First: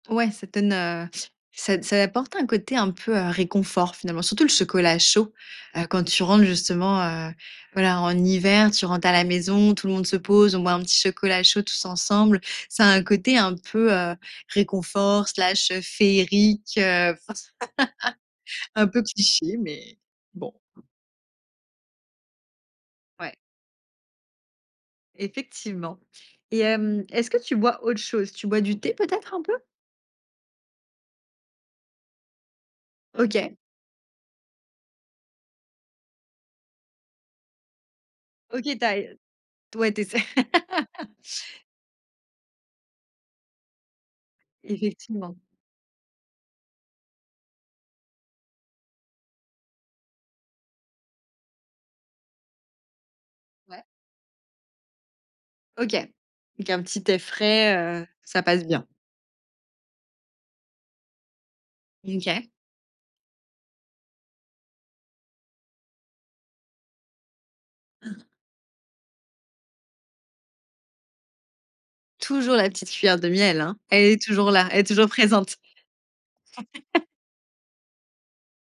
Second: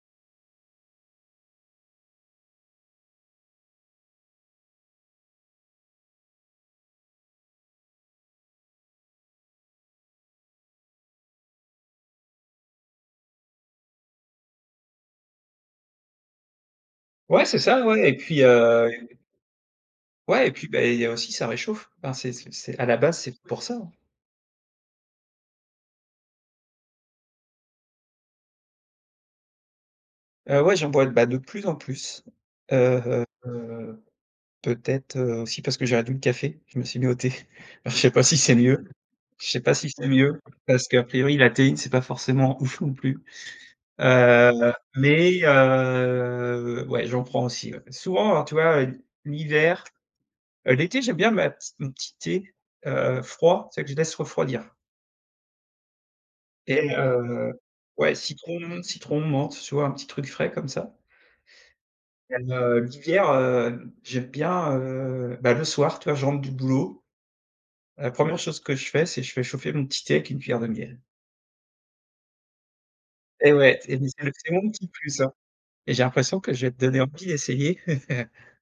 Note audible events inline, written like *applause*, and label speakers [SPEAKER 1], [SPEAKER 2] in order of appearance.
[SPEAKER 1] Ouais ça te donne, heu, ça ça apporte un côté un peu, heu, réconfort finalement. Surtout le chocolat chaud, heu, quand tu rentres justement, heu, voilà, en hiver. Tu rentres à la maison, tout le monde se pose, on boit un petit chocolat chaud tous ensemble. Ça a un côté un peu, heu, réconfort/ féerique heu.
[SPEAKER 2] Ouais c'est ça ouais, et puis,
[SPEAKER 1] *laughs* Un
[SPEAKER 2] heu,
[SPEAKER 1] peu
[SPEAKER 2] et
[SPEAKER 1] cliché, mais
[SPEAKER 2] Ouais et
[SPEAKER 1] bon.
[SPEAKER 2] puis, beh il y a aussi, ça réchauffe, enfin c'est c'est c'est à la base
[SPEAKER 1] Ouais.
[SPEAKER 2] c'est pour ça, hein.
[SPEAKER 1] Effectivement, et hem, est ce que tu bois autre chose? Tu bois du thé peut être un peu?
[SPEAKER 2] Heu, ouais j'en bois, bah de plus en plus, heu
[SPEAKER 1] OK.
[SPEAKER 2] heu, peut-être, heu, aussi parce que j'ai réduit le café, je me suis mis au thé, enfin je sais pas si c'est
[SPEAKER 1] OK, tu
[SPEAKER 2] mieux.
[SPEAKER 1] as, heu,
[SPEAKER 2] Je sais pas
[SPEAKER 1] t
[SPEAKER 2] si
[SPEAKER 1] ouais tu
[SPEAKER 2] c'est
[SPEAKER 1] essaies.
[SPEAKER 2] mieux parce qu'à
[SPEAKER 1] *laughs*
[SPEAKER 2] priori, la théine c'est pas forcément ouf non plus, heu,
[SPEAKER 1] Effectivement.
[SPEAKER 2] mais heu, ouais j'en prends aussi, ouais. P souvent, alors tu vois, heu, l'hiver, heu, l'été j'aime bien ma petit mon petit thé, heu, froid, c'est
[SPEAKER 1] Ouais.
[SPEAKER 2] vrai que je laisse refroidir
[SPEAKER 1] OK, donc un
[SPEAKER 2] et
[SPEAKER 1] petit thé
[SPEAKER 2] heu
[SPEAKER 1] frais, heu,
[SPEAKER 2] ouais
[SPEAKER 1] ça passe
[SPEAKER 2] citron
[SPEAKER 1] bien.
[SPEAKER 2] citron, menthe, tu vois un petit truc frais, comme ça.
[SPEAKER 1] Mmh OK.
[SPEAKER 2] Même, heu, l'hiver, heu, j'aime bien, heu, bah, le soir tu vois je rentre du boulot, la
[SPEAKER 1] *clears throat*
[SPEAKER 2] 1re chose que je fais, c'est je fais chauffer mon petit thé avec une cuillère de miel.
[SPEAKER 1] Toujours la petite cuillère de
[SPEAKER 2] Et
[SPEAKER 1] miel hein?
[SPEAKER 2] ouais et
[SPEAKER 1] Elle
[SPEAKER 2] c'est
[SPEAKER 1] est
[SPEAKER 2] c'est le
[SPEAKER 1] toujours
[SPEAKER 2] petit
[SPEAKER 1] là,
[SPEAKER 2] mon
[SPEAKER 1] elle est
[SPEAKER 2] petit
[SPEAKER 1] toujours
[SPEAKER 2] plus, hein,
[SPEAKER 1] présente.
[SPEAKER 2] et j'ai l'impression que je vais te donner
[SPEAKER 1] *laughs*
[SPEAKER 2] envie d'essayer. *laughs*